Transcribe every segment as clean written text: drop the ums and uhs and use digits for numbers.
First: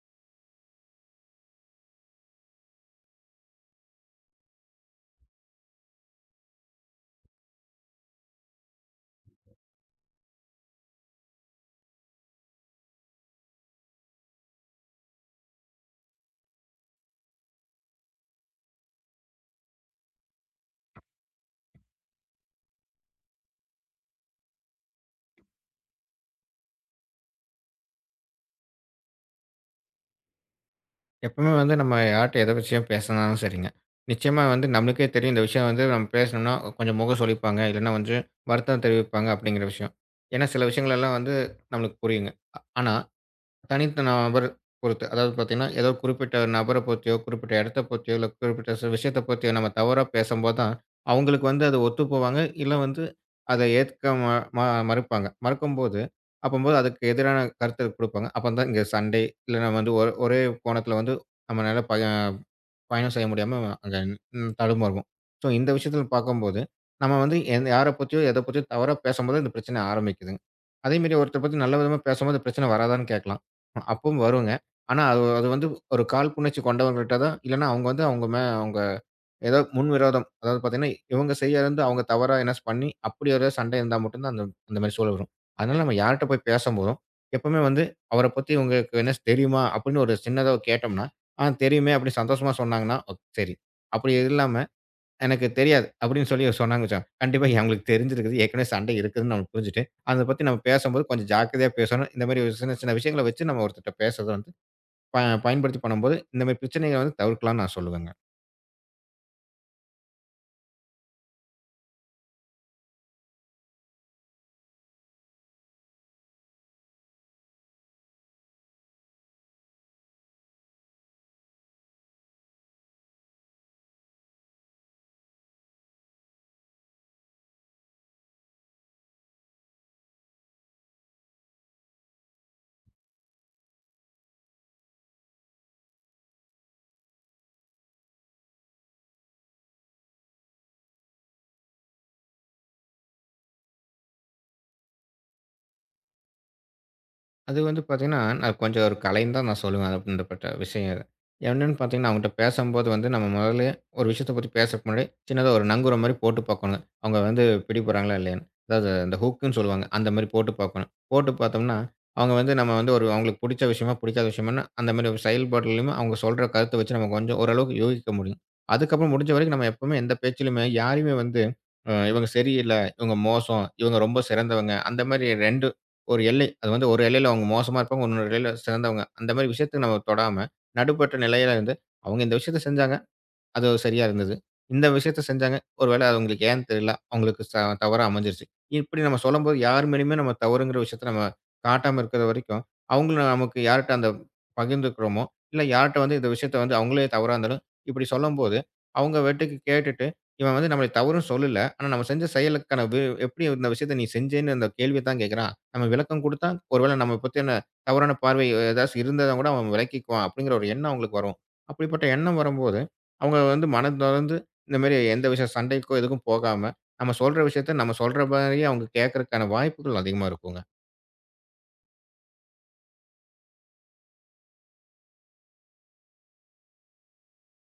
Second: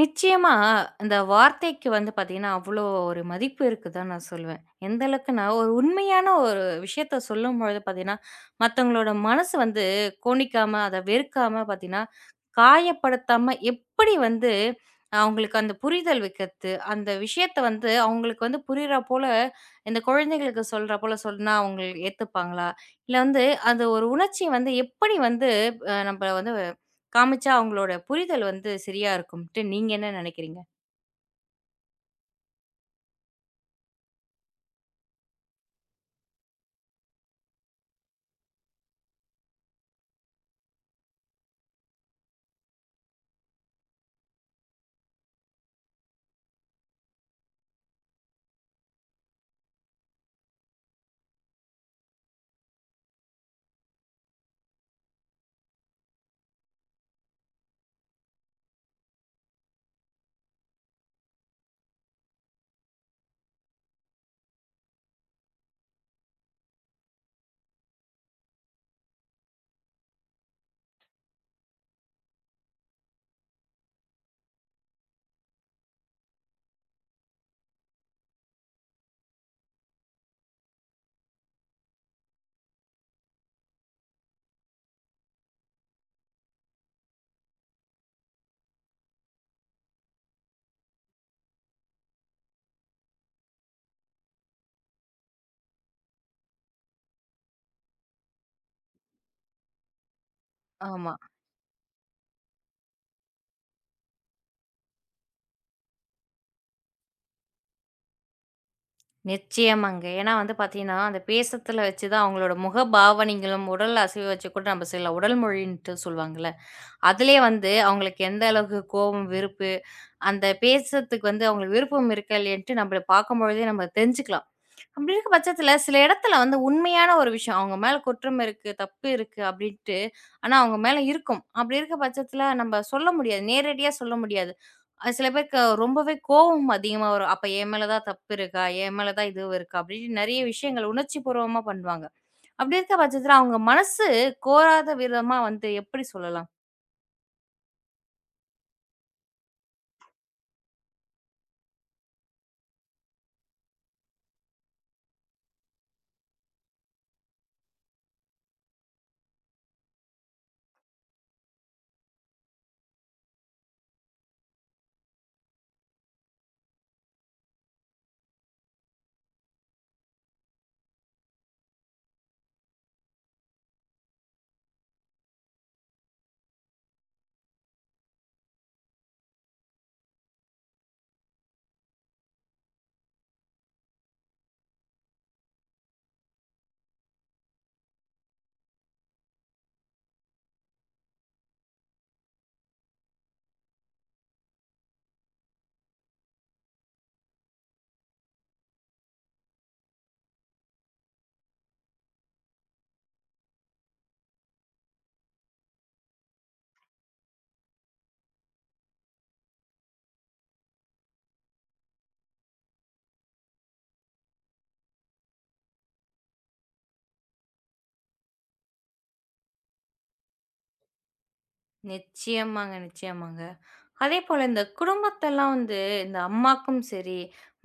நிச்சயமா, இந்த வார்த்தைக்கு வந்து பார்த்தீங்கன்னா, அவ்ளோ ஒரு மதிப்பு இருக்குதான் நான் சொல்லுவேன். எந்த அளவுக்குன்னா, ஒரு உண்மையான ஒரு விஷயத்த சொல்லும்பொழுது பார்த்தீங்கன்னா, மத்தவங்களோட மனசு வந்து கோணிக்காம, அத வெறுக்காம பார்த்தீங்கன்னா, காயப்படுத்தாம எப்படி வந்து அவங்களுக்கு அந்த புரிதல் வைக்கிறது, அந்த விஷயத்த வந்து அவங்களுக்கு வந்து புரியிறா போல, இந்த குழந்தைகளுக்கு சொல்றா போல சொன்னா அவங்களுக்கு ஏத்துப்பாங்களா? இல்ல வந்து அந்த ஒரு உணர்ச்சிய வந்து எப்படி வந்து நம்ப வந்து காமிச்சா அவங்களோட புரிதல் வந்து சரியா இருக்கும்ட்டு நீங்க என்ன நினைக்கிறீங்க? எப்பவுமே வந்து நம்ம யார்ட்ட எத விஷயம் பேசினாலும் சரிங்க. நிச்சயமா வந்து நம்மளுக்கே தெரியும் இந்த விஷயம் வந்து நம்ம பேசினோம்னா கொஞ்சம் முகம் சுளிப்பாங்க. இல்லைன்னா வந்து வருத்தம் தெரிவிப்பாங்க அப்படிங்கிற விஷயம். ஏன்னா சில விஷயங்கள் எல்லாம் வந்து நம்மளுக்கு புரியுங்க. ஆனா தனித்த நபர் பொறுத்து. அதாவது பார்த்தீங்கன்னா, ஏதோ குறிப்பிட்ட நபர பொறுத்தியோ, குறிப்பிட்ட இடத்த பொறுத்தியோ, இல்ல குறிப்பிட்ட விஷயத்த பத்தியோ நம்ம தவறா பேசம்போது தான், அவங்களுக்கு வந்து அது ஒத்து போவாங்க. இல்ல வந்து அத ஏத்துக்க ம ம மறுப்பாங்க. மறுக்கும்போது, அப்பம்போது அதுக்கு எதிரான கருத்து குடுப்பாங்க. அப்ப தான் இங்க சண்டை, இல்லன்னா வந்து ஒரே கோணத்துல வந்து நம்மனால பயணம் செய்ய முடியாம அங்க தடுமாறுவோம். ஸோ இந்த விஷயத்துல பார்க்கும்போது, நம்ம வந்து எந்த யார பத்தியோ, எத பத்தியோ தவறா பேசும்போது இந்த பிரச்சனை ஆரம்பிக்குதுங்க. அதேமாரி ஒருத்தர பத்தி நல்ல விதமா பேசும்போது பிரச்சனை வராதான்னு கேட்கலாம். அப்பவும் வருங்க. ஆனா அது அது வந்து ஒரு காழ்ப்புணர்ச்சி கொண்டவங்கள்ட்ட தான், இல்லன்னா அவங்க வந்து அவங்க அவங்க ஏதோ முன்விரோதம். அதாவது பார்த்தீங்கன்னா, இவங்க செய்யலருந்து அவங்க தவறா என்னாச்சு பண்ணி, அப்படி ஒரு சண்டை இருந்தா மட்டும் தான் அந்த அந்த மாரி சூழல் வரும். அதனால நம்ம யார்ட்ட போய் பேசம்போதும், எப்பவுமே வந்து அவர பத்தி உங்களுக்கு என்னாச்சு தெரியுமா அப்படின்னு ஒரு சின்னதா கேட்டோம்னா, ஆ தெரியுமே அப்படி சந்தோஷமா சொன்னாங்கன்னா, ஓ சரி. அப்படி இல்லாம எனக்கு தெரியாது அப்படின்னு சொல்லி சொன்னாங்கன்னு வச்சுக்கோங்க. கண்டிப்பா அவங்களுக்கு தெரிஞ்சிருக்குது. ஏற்கனவே சண்டை இருக்குதுன்னு நம்ம புரிஞ்சுட்டு, அத பத்தி நம்ம பேசம்போது ஆமா. கொஞ்சம் ஜாக்கிரதையா பேசணும். இந்த மாரி ஒரு சின்ன சின்ன விஷயங்கள வச்சு நம்ம ஒருத்தர்ட்ட பேசுறத வந்து ப பயன்படுத்தி பண்ணும்போது, இந்த மாரி பிரச்சனைகள வந்து தவிர்க்கலாம்னு நான் சொல்லுவேங்க. நிச்சயமாங்க. ஏன்னா வந்து பார்த்தீங்கன்னா, அந்த பேசத்துல வச்சு தான் அவங்களோட முக பாவனைகளும், உடல் அசைவு வச்சு கூட நம்ம சொல்லலாம். உடல் மொழின்ட்டு சொல்லுவாங்கல்ல. அதிலயே வந்து அவங்களுக்கு எந்த அளவுக்கு கோவம், வெறுப்பு, அந்த பேசுறதுக்கு வந்து அவங்களுக்கு விருப்பம் இருக்கா இல்லையான்ட்டு நம்மள பார்க்கும்பொழுதே நம்ம தெரிஞ்சுக்கலாம். அப்படி இருக்க பட்சத்துல, சில இடத்துல வந்து உண்மையான ஒரு விஷயம். அவங்க மேல குற்றம் இருக்கு, தப்பு இருக்கு அப்படின்ட்டு. ஆனா, அவங்க மேல இருக்கும். அப்படி இருக்க பட்சத்துல நம்ப சொல்ல முடியாது. நேரடியா சொல்ல முடியாது. சில பேருக்கு ரொம்பவே கோவம் அதிகமா வரும். அப்ப என் மேல தான் தப்பு இருக்கா? என் மேல தான் இதுவும் இருக்கா? அப்படின்னு நெறைய விஷயங்கள் உணர்ச்சிபூர்வமா பண்ணுவாங்க. அப்படி இருக்க பட்சத்துல அவங்க மனசு கோராத விதமா வந்து எப்படி சொல்லலாம்? அது வந்து பார்த்தீங்கன்னா, நான் கொஞ்சம் ஒரு கலைன்னு தான் நான் சொல்லுவேன். அது அப்படின்றப்பட்ட விஷயம் அது. என்னன்னு பார்த்தீங்கன்னா, அவங்கட்ட பேசம்போது வந்து நம்ம முதல்ல ஒரு விஷயத்த பத்தி பேசறதுக்கு முன்னாடி, சின்னதா ஒரு நங்கூரம் மாரி போட்டு பார்க்கணும். அவங்க வந்து பிடிபடுறாங்களா இல்லையான்னு. அதாவது அந்த ஹூக்குன்னு சொல்லுவாங்க. அந்த மாரி போட்டு பார்க்கணும். போட்டு பார்த்தோம்னா, அவங்க வந்து நம்ம வந்து ஒரு அவங்களுக்கு பிடிச்ச விஷயமா, பிடிக்காத விஷயமான்னு அந்த மாரி ஒரு செயல்பாடுலயும் அவங்க சொல்ற கருத்த வச்சு நம்ம கொஞ்சம் ஓரளவுக்கு யூகிக்க முடியும். அதுக்கப்புறம் முடிஞ்ச வரைக்கும் நம்ம எப்பவுமே எந்த பேச்சிலுமே யாரையுமே வந்து, இவங்க சரியில்ல, இவங்க மோசம், இவங்க ரொம்ப சிறந்தவங்க, அந்த மாரி 2 ஒரு எல்லை. அது வந்து ஒரு எல்லையில அவங்க மோசமா இருப்பாங்க. இன்னொரு எல்லையில சிறந்தவங்க. அந்த மாரி விஷயத்துக்கு நம்ம தொடாம, நடுப்பட்ட நிலையில இருந்து, அவங்க இந்த விஷயத்த செஞ்சாங்க. அது சரியா இருந்தது. இந்த விஷயத்த செஞ்சாங்க. ஒரு வேள அது அவங்களுக்கு ஏன்னு தெரியல. அவங்களுக்கு தவறா அமைஞ்சிருச்சு. இப்படி நம்ம சொல்லும்போது யார் மேலயுமே நம்ம தவறுங்கிற விஷயத்த நம்ம காட்டாம இருக்கிற வரைக்கும், அவங்களும் நமக்கு யார்ட்ட அந்த பகிர்ந்துக்கிறோமோ, இல்ல யார்ட்ட வந்து இந்த விஷயத்த வந்து அவங்களே தவறா இருந்தாலும், இப்படி சொல்லும்போது, அவங்க பாட்டுக்கு கேட்டுட்டு, இவன் வந்து நம்மள தவறுன்னு சொல்லல. ஆனா நம்ம செஞ்ச செயலுக்கான எப்படி இந்த விஷயத்த நீ செஞ்சேன்னு அந்த கேள்விய தான் கேட்கிறான். நம்ம விளக்கம் குடுத்தா, ஒரு வேள நம்ம பத்தின தவறான பார்வை ஏதாச்சும் இருந்தத கூட அவன் விளக்கிக்குவான் அப்படிங்கிற ஒரு எண்ணம் அவங்களுக்கு வரும். அப்படிப்பட்ட எண்ணம் வரும்போது அவங்க வந்து மனம் தொறந்து இந்த மாரி எந்த விஷயம் சண்டைக்கோ, எதுக்கும் போகாம, நம்ம சொல்ற விஷயத்த நம்ம சொல்ற மாரியே அவங்க கேட்கறக்கான வாய்ப்புகள் அதிகமா இருக்குங்க. நிச்சயமாங்க, நிச்சயமாங்க. அதேபோல இந்த குடும்பத்தெல்லாம் வந்து இந்த அம்மாக்கும் சரி,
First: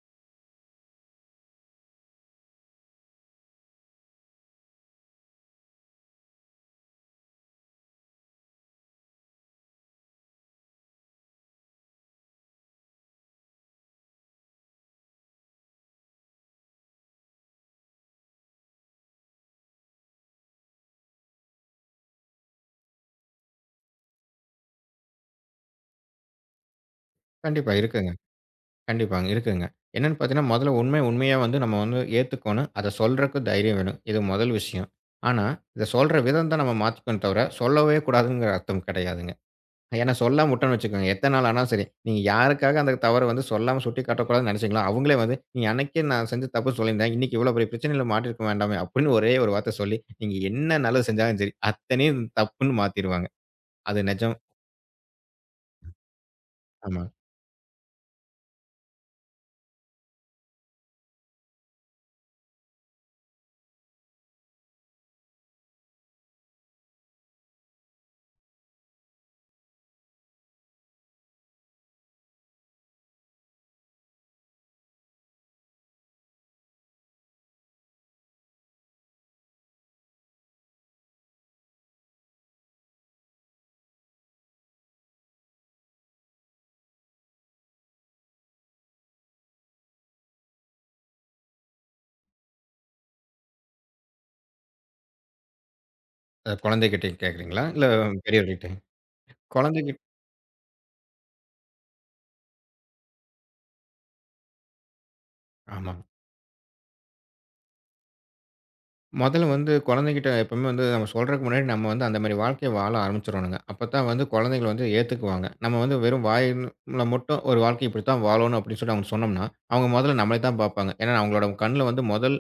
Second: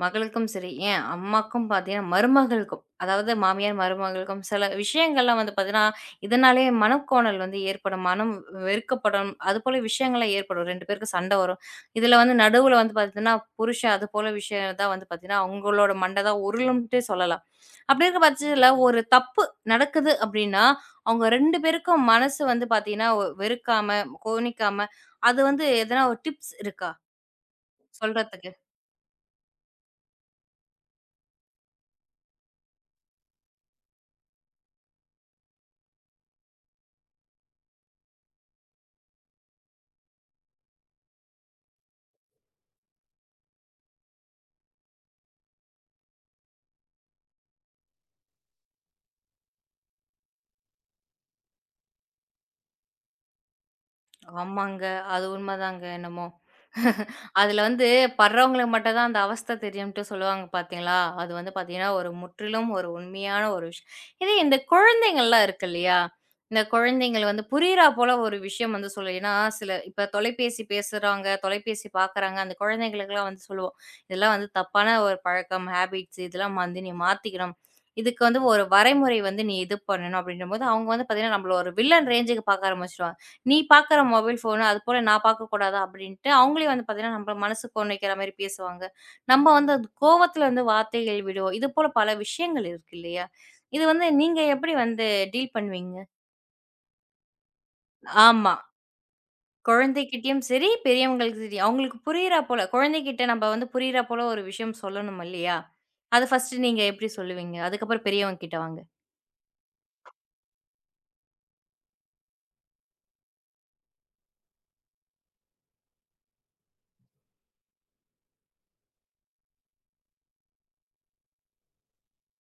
மகளுக்கும் சரி, ஏன் அம்மாக்கும் பார்த்தீங்கன்னா, மருமகளுக்கும் அதாவது மாமியார் மருமகளுக்கும் சில விஷயங்கள்லாம் வந்து பார்த்தீங்கன்னா, இதனாலேயே மனக்கோணல் வந்து ஏற்படும். மனம் வெறுக்கப்படும். அதுபோல விஷயங்கள்லாம் ஏற்படும். 2 பேருக்கும் சண்டை வரும். இதில வந்து நடுவுல வந்து பார்த்தீங்கன்னா, புருஷன் அதுபோல விஷயம் தான் வந்து பார்த்தீங்கன்னா, அவங்களோட மண்டை தான் உருளும்ன்ட்டே சொல்லலாம். அப்படி இருக்க பட்சத்தில ஒரு தப்பு நடக்குது அப்படின்னா, அவங்க 2 பேருக்கும் மனசு வந்து பார்த்தீங்கன்னா, வெறுக்காம, கோணிக்காம அது வந்து எதனா ஒரு டிப்ஸ் இருக்கா? கண்டிப்பா இருக்குங்க. சொல்றதுக்கு? கண்டிப்பாங்க இருக்குங்க. என்னன்னு பார்த்தீங்கன்னா, முதல்ல உண்மை உண்மையா வந்து நம்ம வந்து ஏத்துக்கோணும். அத சொல்றக்கு தைரியம் வேணும். இது முதல் விஷயம். ஆனா, இத சொல்ற விதம் தான் நம்ம மாத்திக்கணும் தவிர, சொல்லவே கூடாதுங்கிற அர்த்தம் கிடையாதுங்க. ஏன்னா சொல்லாம விட்டோம்னு வச்சுக்கோங்க, எத்தன நாள் ஆனாலும் சரி. நீங்க யாருக்காக அந்த தவற வந்து சொல்லாம சுட்டிக்காட்டக்கூடாதுன்னு நெனச்சீங்களோ, அவங்களே வந்து, "நீ அன்னைக்கே நான் செஞ்ச தப்பு சொல்லியிருந்தேன். இன்னைக்கு இவ்வளோ பெரிய பிரச்சனையில மாட்டியிருக்க வேண்டாமே!" அப்படின்னு ஒரே ஒரு வார்த்த சொல்லி, நீங்க என்ன நல்லது செஞ்சாலும் சரி, அத்தனையும் தப்புன்னு மாத்திருவாங்க. அது நெஜம். ஆமாங்க. அது உண்மதாங்க என்னமோ. ஆமா. அதுல வந்து படுறவங்களுக்கு மட்டும் தான் அந்த அவஸ்தை தெரியும்ட்டு சொல்லுவாங்க பார்த்தீங்களா? அது வந்து பார்த்தீங்கன்னா, ஒரு முற்றிலும் ஒரு உண்மையான ஒரு விஷயம். இதே இந்த குழந்தைங்கள்லாம் இருக்கு இல்லையா? இந்த குழந்தைங்கள் வந்து புரியிறா போல ஒரு விஷயம் வந்து சொல்லு ஏன்னா, சில இப்ப தொலைபேசி பேசுறாங்க, தொலைபேசி பார்க்குறாங்க. அந்த குழந்தைங்களுக்கெல்லாம் வந்து சொல்லுவோம். இதெல்லாம் வந்து தப்பான ஒரு பழக்கம், ஹேபிட்ஸ் இதெல்லாம் வந்து நீ மாத்திக்கணும். இதுக்கு வந்து ஒரு வரைமுறை வந்து நீ இது பண்ணணும் அப்படின்னும்போது, அவங்க வந்து பார்த்தீங்கன்னா, நம்மள ஒரு வில்லன் ரேஞ்சுக்கு பார்க்க ஆரம்பிச்சுருவாங்க. நீ பார்க்குற மொபைல் ஃபோனு, அதுபோல நான் பார்க்கக்கூடாதா? அப்படின்ட்டு அவங்களே வந்து பார்த்தீங்கன்னா, நம்ம மனசுக்கு கொள்ளைக்கிற மாரி பேசுவாங்க. நம்ம வந்து அது கோவத்தில வந்து வார்த்தைகள் விடுவோம். இது போல பல விஷயங்கள் இருக்கு இல்லையா? இது வந்து நீங்க எப்படி வந்து டீல் பண்ணுவீங்க? குழந்தைகிட்ட கேட்கிறீங்களா? இல்ல ஆமா. பெரியவர்கிட்ட? குழந்தைகிட் குழந்தைகிட்டயும் சரி, பெரியவங்களுக்கு சரி. அவங்களுக்கு புரியிறா போல குழந்தைகிட்ட நம்ம வந்து புரியிறா போல ஒரு விஷயம் சொல்லணும் இல்லையா? ஆமா. அது ஃபர்ஸ்ட்டு நீங்க எப்படி சொல்லுவீங்க? அதுக்கப்புறம் பெரியவங்க கிட்ட வாங்க. மொதல்ல வந்து குழந்தைகிட்ட எப்பவுமே வந்து நம்ம சொல்றதுக்கு முன்னாடி நம்ம வந்து அந்த மாரி வாழ்க்கைய வாழ ஆரம்பிச்சுரணுங்க. அப்பத்தான் வந்து குழந்தைகள் வந்து ஏத்துக்குவாங்க. நம்ம வந்து வெறும் வாயில மட்டும் ஒரு வாழ்க்கை இப்படித்தான் வாழணும் அப்படின்னு சொல்லி அவங்க சொன்னோம்னா, அவங்க மொதல்ல நம்மள தான் பார்ப்பாங்க. ஏன்னா அவங்களோட கண்ல வந்து முதல்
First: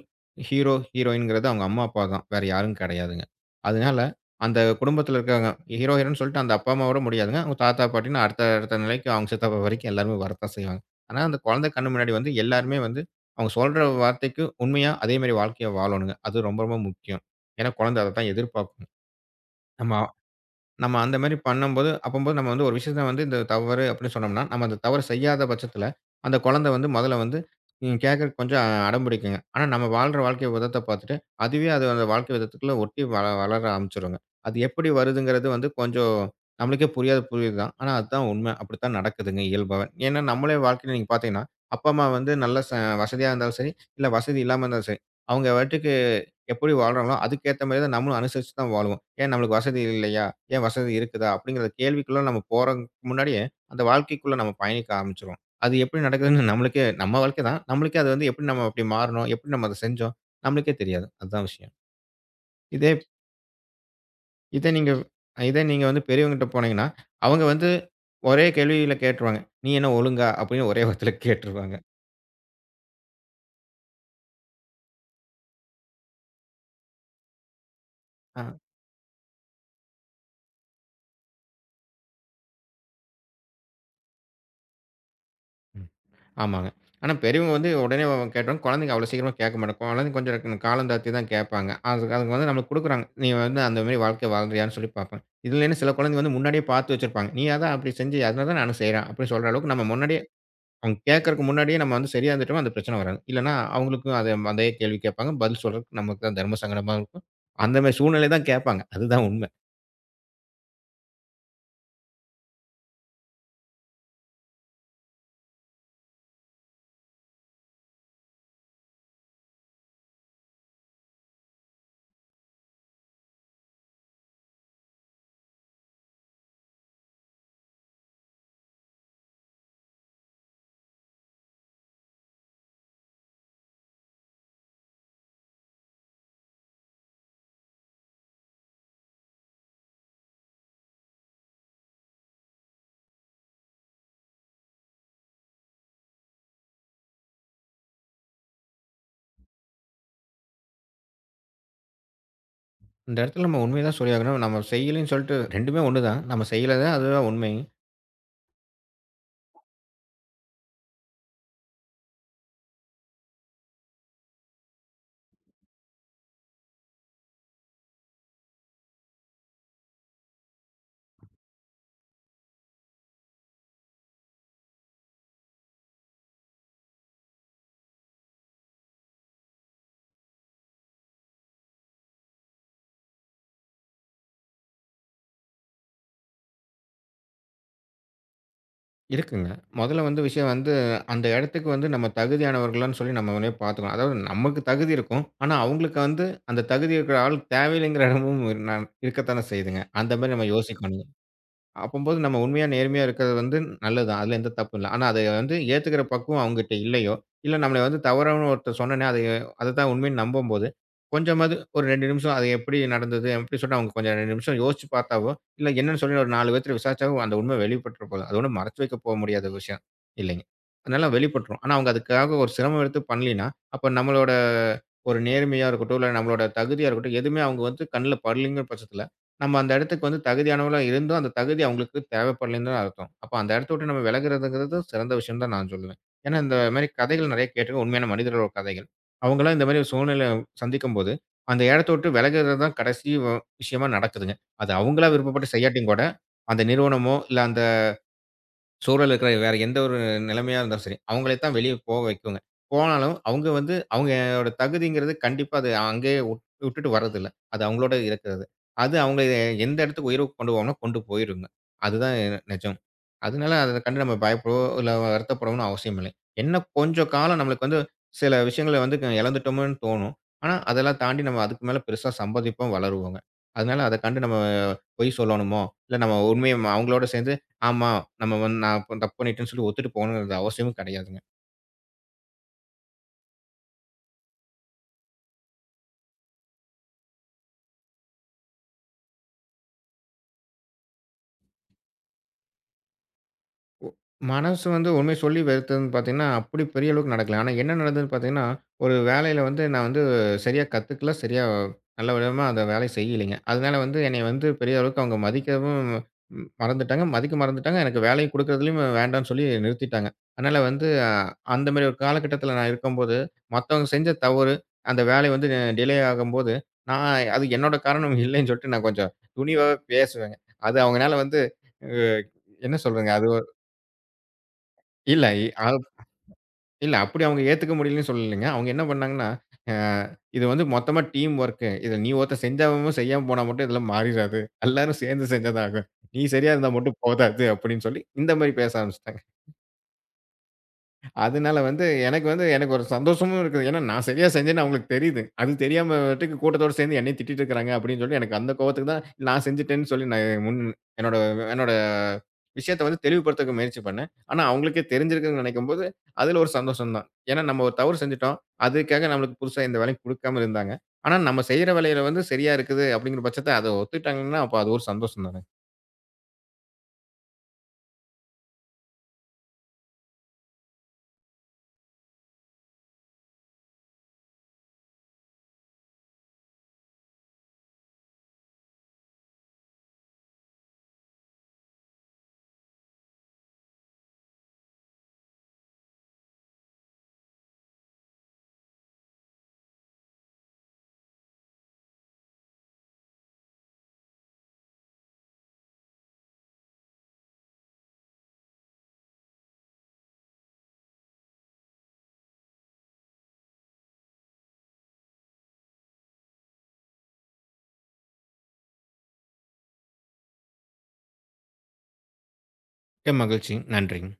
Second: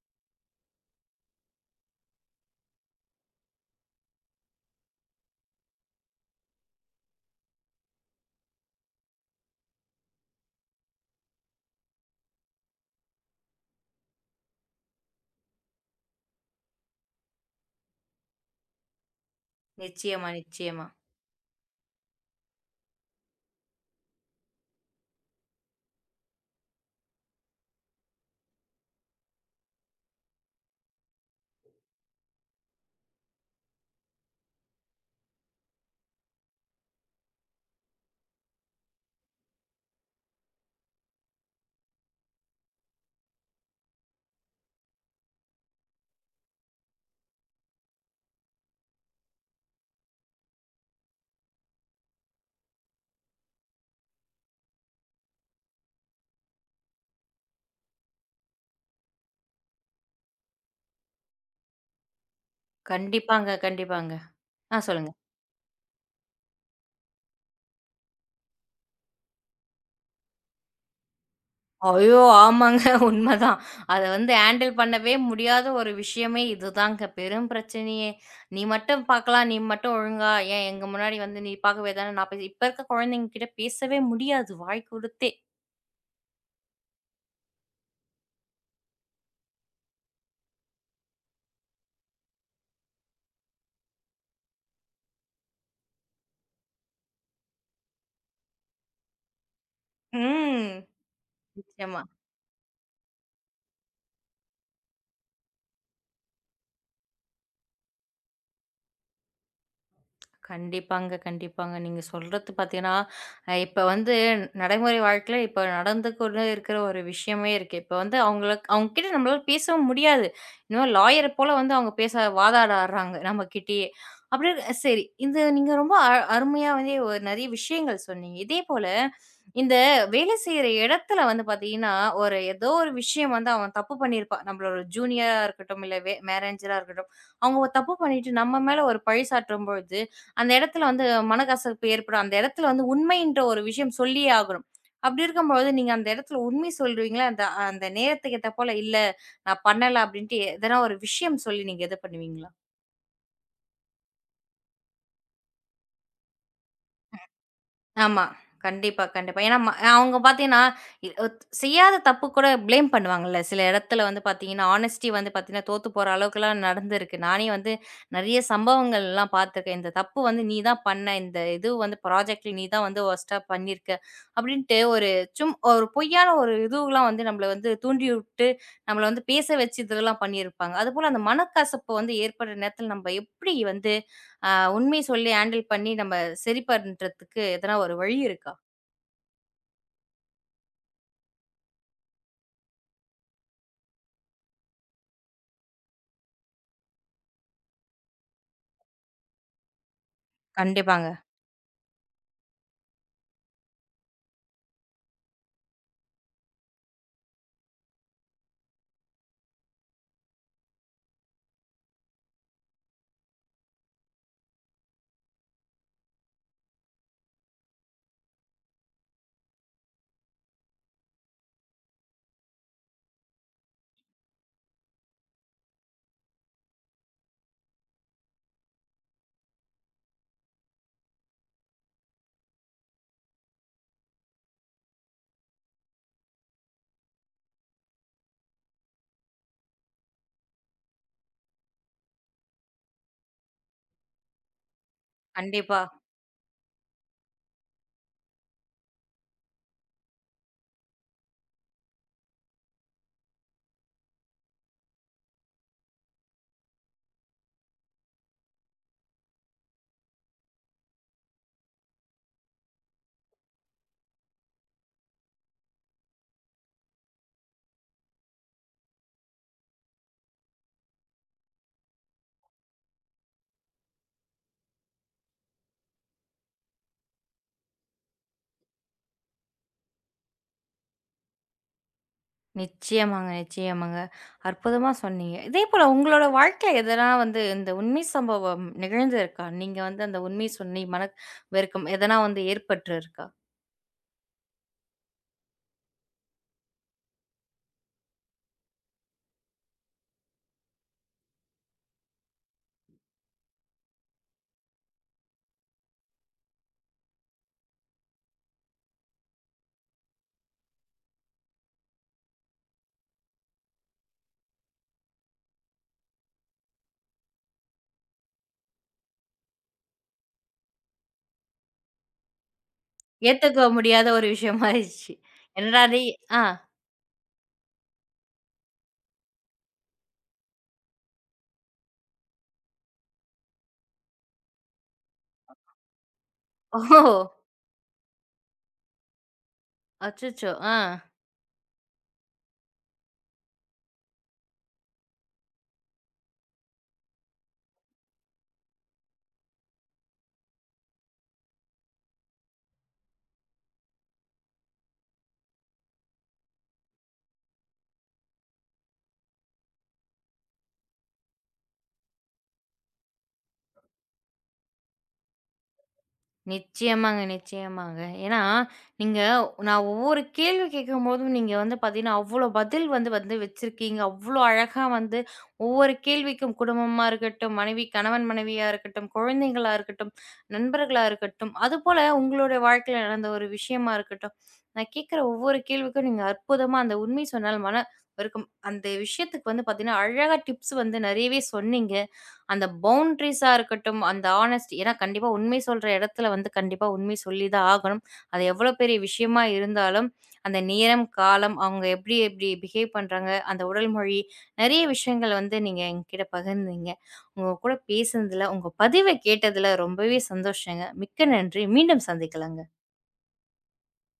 ஹீரோ, ஹீரோயின்ங்கிறது அவங்க அம்மா, அப்பா தான். வேற யாரும் கிடையாதுங்க. அதனால அந்த குடும்பத்தில இருக்கிறவங்க ஹீரோ, ஹீரோன்னு சொல்லிட்டு அந்த அப்பா, அம்மாவோட முடியாதுங்க. அவங்க தாத்தா, பாட்டின்னு அடுத்த அடுத்த நிலைக்கு அவங்க சித்தப்பா வரைக்கும் எல்லாருமே வரத்தான் செய்வாங்க. ஆனா அந்த குழந்தை கண்ணு முன்னாடி வந்து எல்லாருமே வந்து அவங்க சொல்ற வார்த்தைக்கு உண்மையா அதே மாரி வாழ்க்கைய வாழணுங்க. அது ரொம்ப ரொம்ப முக்கியம். ஏன்னா குழந்தை அதத்தான் எதிர்பார்க்கும். நம்ம நிச்சயமா, நிச்சயமா. நம்ம அந்த மாரி பண்ணும்போது, அப்பம்போது நம்ம வந்து ஒரு விஷயத்த வந்து இந்த தவறு அப்படின்னு சொன்னோம்னா, நம்ம அந்த தவறு செய்யாத பட்சத்தில, அந்த குழந்தை வந்து முதல்ல வந்து கேட்கறக்கு கொஞ்சம் அடம் பிடிக்குங்க. ஆனா நம்ம வாழ்ற வாழ்க்கை விதத்த பார்த்துட்டு, அதுவே அது அந்த வாழ்க்கை விதத்துக்குள்ள ஒட்டி வளர ஆரம்பிச்சுருங்க. அது எப்படி வருதுங்கிறது வந்து கொஞ்சம் நம்மளுக்கே புரியாத புரியுது தான். ஆனா அதுதான் உண்மை. அப்படித்தான் நடக்குதுங்க இயல்பாவே. ஏன்னா நம்மளே வாழ்க்கையில நீங்க பார்த்தீங்கன்னா, அப்பா, அம்மா வந்து நல்ல வசதியா இருந்தாலும் சரி, இல்ல வசதி இல்லாம இருந்தாலும் சரி, அவங்க பாட்டுக்கு எப்படி வாழ்றாங்களோ, அதுக்கேத்த மாரி தான் நம்மளும் அனுசரிச்சு தான் வாழுவோம். ஏன் நம்மளுக்கு வசதி இல்லையா? ஏன் வசதி இருக்குதா? அப்படிங்கிற கேள்விக்குள்ள நம்ம போறதுக்கு முன்னாடியே, அந்த வாழ்க்கைக்குள்ள நம்ம பயணிக்க ஆரம்பிச்சுருவோம். அது எப்படி நடக்குதுன்னு நம்மளுக்கே நம்ம வாழ்க்கை தான். நம்மளுக்கே அது வந்து எப்படி நம்ம அப்படி மாறுனோம்? எப்படி நம்ம அத செஞ்சோம்? நம்மளுக்கே தெரியாது. அதுதான் விஷயம். இதே கண்டிப்பாங்க, கண்டிப்பாங்க. இதே ஆ நீங்க சொல்லுங்க. இதே நீங்க வந்து பெரியவங்ககிட்ட போனீங்கன்னா, அவங்க வந்து ஒரே கேள்வியில கேட்டுருவாங்க. "நீ என்ன ஒழுங்கா?" அப்படின்னு ஒரே வார்த்தையில கேட்டுருவாங்க. ஐயோ! ஆமாங்க. உண்மதான். அத வந்து ஹேண்டில் பண்ணவே முடியாத ஒரு விஷயமே இதுதாங்க. பெரும் பிரச்சனையே. "நீ மட்டும் பார்க்கலாம். நீ மட்டும் ஒழுங்கா ஏன் எங்க முன்னாடி வந்து நீ பார்க்கவே தானே நான் பேசி" இப்ப இருக்க குழந்தைங்க கிட்ட பேசவே முடியாது வாய் குடுத்தே. அ. ஆமாங்க. ஆனா பெரியவங்க வந்து உடனே கேட்டோனே குழந்தைங்க அவ்வளோ சீக்கிரமா கேட்க மாட்டாங்க. குழந்தைங்க கொஞ்சம் இருக்கு, காலம் தாழ்த்தி தான் கேட்பாங்க. அதுக்கு அதுக்கு வந்து நம்மளுக்கு குடுக்குறாங்க. நீ வந்து அந்த மாரி வாழ்க்கை வாழ்றியான்னு சொல்லி பார்ப்பாங்க. இதுலன்னு சில குழந்தைங்க வந்து முன்னாடியே பார்த்து வச்சிருப்பாங்க. நீ அதான் அப்படி செஞ்சு அதனால தான் நானும் செய்றேன். அப்படின்னு சொல்ற அளவுக்கு நம்ம முன்னாடியே ம். அவங்க கேட்கறக்கு முன்னாடியே நம்ம நிச்சயமா. வந்து சரியா இருந்துட்டோம்னா அந்த பிரச்சனை வராது. இல்லன்னா அவங்களுக்கும் அதே அதே கேள்வி கேட்பாங்க. பதில் சொல்றதுக்கு நமக்கு தான் தர்ம சங்கடமா இருக்கும். அந்த மாரி சூழ்நிலை தான் கேட்பாங்க. அதுதான் உண்மை. கண்டிப்பாங்க, கண்டிப்பாங்க. நீங்க சொல்றது பார்த்தீங்கன்னா, இப்ப வந்து நடைமுறை வாழ்க்கையில இப்ப நடந்து கொண்டு இருக்கிற ஒரு விஷயமே இருக்கு. இப்ப வந்து அவங்கள அவங்க கிட்ட நம்மளால பேசவும் முடியாது. இன்னும் லாயர் போல வந்து அவங்க பேச வாதாட ஆடுறாங்க நம்மகிட்டயே. அப்படி இருக்க- சரி, இது நீங்க ரொம்ப அருமையா வந்து ஒரு நெறைய விஷயங்கள் சொன்னீங்க. இதே போல இந்த வேலை செய்ற இடத்துல வந்து பார்த்தீங்கன்னா, ஒரு ஏதோ ஒரு விஷயம் வந்து அவன் தப்பு பண்ணியிருப்பான். நம்மளோட ஜூனியரா இருக்கட்டும், இல்ல மேனேஜரா இருக்கட்டும். அவங்க தப்பு பண்ணிட்டு நம்ம மேல ஒரு பழி சாட்டும்பொழுது அந்த இடத்துல வந்து மனக்கசப்பு ஏற்படும். அந்த இடத்துல வந்து உண்மைன்ற ஒரு விஷயம் சொல்லியே ஆகணும். அப்படி இருக்கும்போது, நீங்க அந்த இடத்துல உண்மை சொல்றீங்களா? அந்த அந்த நேரத்துக்கு ஏத்தா போல, "இல்ல நான் பண்ணல" அப்படின்ட்டு எதனா ஒரு விஷயம் சொல்லி நீங்க இது பண்ணுவீங்களா? இந்த இடத்துல நம்ம உண்மைய தான் சொல்லியாகணும். நம்ம செய்யலைன்னு சொல்லிட்டு 2மே ஒண்ணு தான். நம்ம செய்யல தான் அதுதான் உண்மை. ஆமா. கண்டிப்பா, கண்டிப்பா. ஏன்னா அவங்க பார்த்தீங்கன்னா, இ ஒத் செய்யாத தப்பு கூட ப்ளேம் பண்ணுவாங்கல்ல. சில இடத்துல வந்து பார்த்தீங்கன்னா, ஹானஸ்டி வந்து பார்த்தீங்கன்னா, தோத்து போற அளவுக்குலாம் நடந்திருக்கு. நானே வந்து நெறைய சம்பவங்கள்லாம் பார்த்துருக்கேன். இந்த தப்பு வந்து நீ தான் பண்ண. இந்த இது வந்து ப்ராஜெக்ட்ல நீ தான் வந்து வொர்ஸ்ட்டா பண்ணியிருக்க. அப்படின்ட்டு ஒரு ஒரு பொய்யான ஒரு இதுவெல்லாம் வந்து நம்மள வந்து தூண்டிவிட்டு, நம்மள வந்து பேச வச்சு இதெல்லாம் பண்ணியிருப்பாங்க. அதுபோல அந்த மனக்கசப்பு வந்து ஏற்படுற நேரத்தில நம்ம எப்படி வந்து அ உண்மைய சொல்லி ஹேண்டில் பண்ணி நம்ம சரி பண்றதுக்கு எதனா ஒரு வழி இருக்கா? இருக்குங்க. மொதல்ல வந்து விஷயம் வந்து, அந்த இடத்துக்கு வந்து நம்ம தகுதியானவர்களான்னு சொல்லி நம்ம முன்னயே பார்த்துக்கணும். அதாவது நமக்கு தகுதி இருக்கும். ஆனா, அவங்களுக்கு வந்து அந்த தகுதி இருக்கிற ஆள் தேவையில்லைங்கிற இடமும் ந இருக்கத்தானே செய்யுதுங்க. அந்த மாரி நம்ம யோசிக்கணும். கண்டிப்பாங்க. அப்பம்போது நம்ம உண்மையா, நேர்மையா இருக்கிறது வந்து நல்லது தான். அதுல எந்த தப்பும் இல்ல. ஆனா, அத வந்து ஏத்துக்கிற பக்குவம் அவங்ககிட்ட இல்லையோ, இல்ல நம்மள வந்து தவறான ஒருத்தர் சொன்னோனே, அதை அததான் உண்மைன்னு நம்பும்போது, கொஞ்சமாவது ஒரு 2 நிமிஷம் அது எப்படி நடந்தது? எப்படி சொன்னா அவங்க கொஞ்சம் 2 நிமிஷம் யோசிச்சு பார்த்தாவோ, இல்ல என்னன்னு சொல்லி ஒரு 4 பேத்துல விசாரிச்சாவோ அந்த உண்மை வெளிப்பட்டுற போது. அது ஒண்ணும் மறைச்சு வைக்க முடியாத விஷயம் இல்லைங்க. அதனால வெளிப்பட்டுரும். ஆனா, அவங்க அதுக்காக ஒரு சிரமம் எடுத்து பண்ணலின்னா, அப்ப நம்மளோட ஒரு நேர்மையா இருக்கட்டும், இல்ல நம்மளோட தகுதியா இருக்கட்டும், எதுவுமே அவங்க வந்து கண்ல படலைங்கிற பட்சத்துல நம்ம அந்த இடத்துக்கு வந்து தகுதியானவங்களா இருந்தும், அந்த தகுதி அவங்களுக்கு தேவைப்படலைன்னு தான் அர்த்தம். அப்ப அந்த இடத்த விட்டு நம்ம விலகுறதுங்கிறது சிறந்த விஷயம் தான் நான் சொல்லுவேன். ஏன்னா, இந்த மாரி கதைகள் நெறைய கேட்டுருக்கேன். உண்மையான மனிதர்களோட கதைகள். அவங்கலாம் இந்த மாரி ஒரு சூழ்நிலை சந்திக்கும்போது, அந்த இடத்த விட்டு விலகுறது தான் கடைசி விஷயமா நடக்குதுங்க. அது அவங்களா விருப்பப்பட்டு கண்டிப்பா. செய்யாட்டியும் கூட, அந்த நிறுவனமோ, இல்ல அந்த சூழல் இருக்கிற வேற எந்த ஒரு நிலைமையா இருந்தாலும் சரி, அவங்கள தான் வெளிய போக வைக்குங்க. போனாலும் அவங்க வந்து அவங்களோட தகுதிங்கிறது கண்டிப்பா அது அங்கேயே விட்டுட்டு வர்றதில்ல. அது அவங்களோட இருக்கிறது. அது அவங்க எந்த இடத்துக்கு உயர்வுக்கு கொண்டு போகணுமோ கொண்டு போயிருங்க. அதுதான் நிஜம். அதனால அத கண்டு நம்ம பயப்படவோ, இல்ல வருத்தப்படணும்னு அவசியம் இல்லை. என்ன கொஞ்சம் காலம் நம்மளுக்கு வந்து சில விஷயங்கள வந்து இழந்துட்டோமோன்னு தோணும். ஆனா, அதெல்லாம் தாண்டி நம்ம அதுக்கு மேல பெருசா சம்பாதிப்போம், வளருவோங்க. அதனால அத கண்டு நம்ம பொய் சொல்லணுமோ, இல்ல நம்ம உண்மைய அவங்களோட சேர்ந்து ஆமா. நம்ம வந்து நான் இப்ப தப்பு பண்ணிட்டேன்னு சொல்லி ஒத்துட்டு போகணும்ங்கிற அவசியமும் கிடையாதுங்க. நிச்சயமாங்க, நிச்சயமாங்க. அற்புதமா சொன்னீங்க. இதே போல உங்களோட வாழ்க்கையில எதனா வந்து இந்த உண்மை சம்பவம் நிகழ்ந்திருக்கா? நீங்க வந்து அந்த உண்மைய சொன்னி மன வெறுக்கம் எதனா வந்து ஏற்பட்டிருக்கா? ஒ மனசு வந்து உண்மைய சொல்லி வெறுத்ததுன்னு பார்த்தீங்கன்னா, அப்படி பெரிய அளவுக்கு நடக்கல. ஆனா என்ன நடந்ததுன்னு பார்த்தீங்கன்னா, ஒரு வேலையில வந்து நான் வந்து சரியா கத்துக்கல. சரியா நல்ல விதமா அந்த வேலைய செய்யலைங்க. அதனால வந்து என்னைய வந்து பெரிய அளவுக்கு அவங்க மதிக்கவும் மறந்துட்டாங்க. மதிக்க மறந்துட்டாங்க. எனக்கு வேலைய குடுக்குறதுலயும் வேண்டான்னு சொல்லி நிறுத்திட்டாங்க. அதனால வந்து அந்த மாரி ஒரு காலகட்டத்தில நான் இருக்கும்போது, மத்தவங்க செஞ்ச தவறு, அந்த வேலை வந்து டிலே ஆகும்போது, நான் அது என்னோட காரணம் இல்லைன்னு சொல்லிட்டு நான் கொஞ்சம் துணிவாவே பேசுவேங்க. அது அவங்கனால வந்து அ என்ன சொல்றதுங்க? அது ஏத்துக்க முடியாத ஒரு விஷயமா ஆயிருச்சு. இல்ல. அ என்னடா இது ஆ. இல்ல அப்படி அவங்க ஏத்துக்க முடியலன்னு சொல்லலைங்க. அவங்க என்ன பண்ணாங்கன்னா, அ இது வந்து மொத்தமா டீம் ஒர்க்கு. இத நீ ஒருத்தன் செஞ்சாவும் செய்யாம போனா மட்டும் இதெல்லாம் மாறிறாது. எல்லாரும் சேர்ந்து செஞ்சா தான் ஆகும். நீ சரியா இருந்தா மட்டும் ஓ! போதாது அப்படின்னு சொல்லி, இந்த மாரி பேச ஆரம்பிச்சுட்டாங்க. அச்சச்சோ! ஆ. அதனால வந்து எனக்கு வந்து எனக்கு ஒரு சந்தோஷமும் இருக்குது. ஏன்னா, நான் சரியா செஞ்சேன்னு அவங்களுக்கு தெரியுது. அது தெரியாம பாட்டுக்கு கூட்டத்தோட சேர்ந்து என்னையும் திட்டிட்டு இருக்கிறாங்க அப்படின்னு சொல்லி எனக்கு அந்த கோவத்துக்கு தான் நான் செஞ்சுட்டேன்னு சொல்லி நான் என்னோட என்னோட விஷயத்த வந்து தெளிவுபடுத்தக்க முயற்சி பண்ணேன். ஆனா, அவங்களுக்கே தெரிஞ்சிருக்குன்னு நினைக்கும்போது, அதில ஒரு சந்தோஷம் தான். ஏன்னா, நம்ம ஒரு தவறு செஞ்சுட்டோம். அதுக்காக நம்மளுக்கு புதுசா எந்த வேலையும் குடுக்காம இருந்தாங்க. ஆனா, நம்ம செய்ற வேலையில வந்து சரியா இருக்குது அப்படிங்கிற பட்சத்த அத ஒத்துக்கிட்டாங்கன்னா, அப்ப அது ஒரு சந்தோஷம் தானே. நிச்சயமாங்க, நிச்சயமாங்க. ஏன்னா, நீங்க நான் ஒவ்வொரு கேள்வி கேட்கும்போதும் நீங்க வந்து பார்த்தீங்கன்னா, அவ்ளோ பதில் வந்து வந்து வச்சிருக்கீங்க. அவ்ளோ அழகா வந்து ஒவ்வொரு கேள்விக்கும் குடும்பமா இருக்கட்டும், மனைவி கணவன் மனைவியா இருக்கட்டும், குழந்தைங்களா இருக்கட்டும், நண்பர்களா இருக்கட்டும், அதுபோல உங்களுடைய வாழ்க்கையில நடந்த ஒரு விஷயமா இருக்கட்டும். நான் கேட்கிற ஒவ்வொரு கேள்விக்கும் நீங்க அற்புதமா அந்த உண்மை சொன்னால் மன இருக்கும். அந்த விஷயத்துக்கு வந்து பார்த்தீங்கன்னா, அழகா டிப்ஸ் வந்து நிறையவே சொன்னீங்க. அந்த பவுண்ட்ரீஸா இருக்கட்டும், அந்த ஹானஸ்டி ஏன்னா கண்டிப்பா உண்மை சொல்ற இடத்துல வந்து கண்டிப்பா உண்மை சொல்லி தான் ஆகணும். அது எவ்வளோ பெரிய விஷயமா இருந்தாலும், அந்த நேரம், காலம், அவங்க எப்படி எப்படி பிஹேவ் பண்றாங்க, அந்த உடல் மொழி, நெறைய விஷயங்கள் வந்து நீங்க என்கிட்ட பகிர்ந்தீங்க. உங்க கூட பேசுனதுல, உங்க பதிவ கேட்டதுல ரொம்பவே சந்தோஷங்க. மிக்க நன்றி. மீண்டும் சந்திக்கலாங்க. மிக்க மகிழ்ச்சி. நன்றிங்க.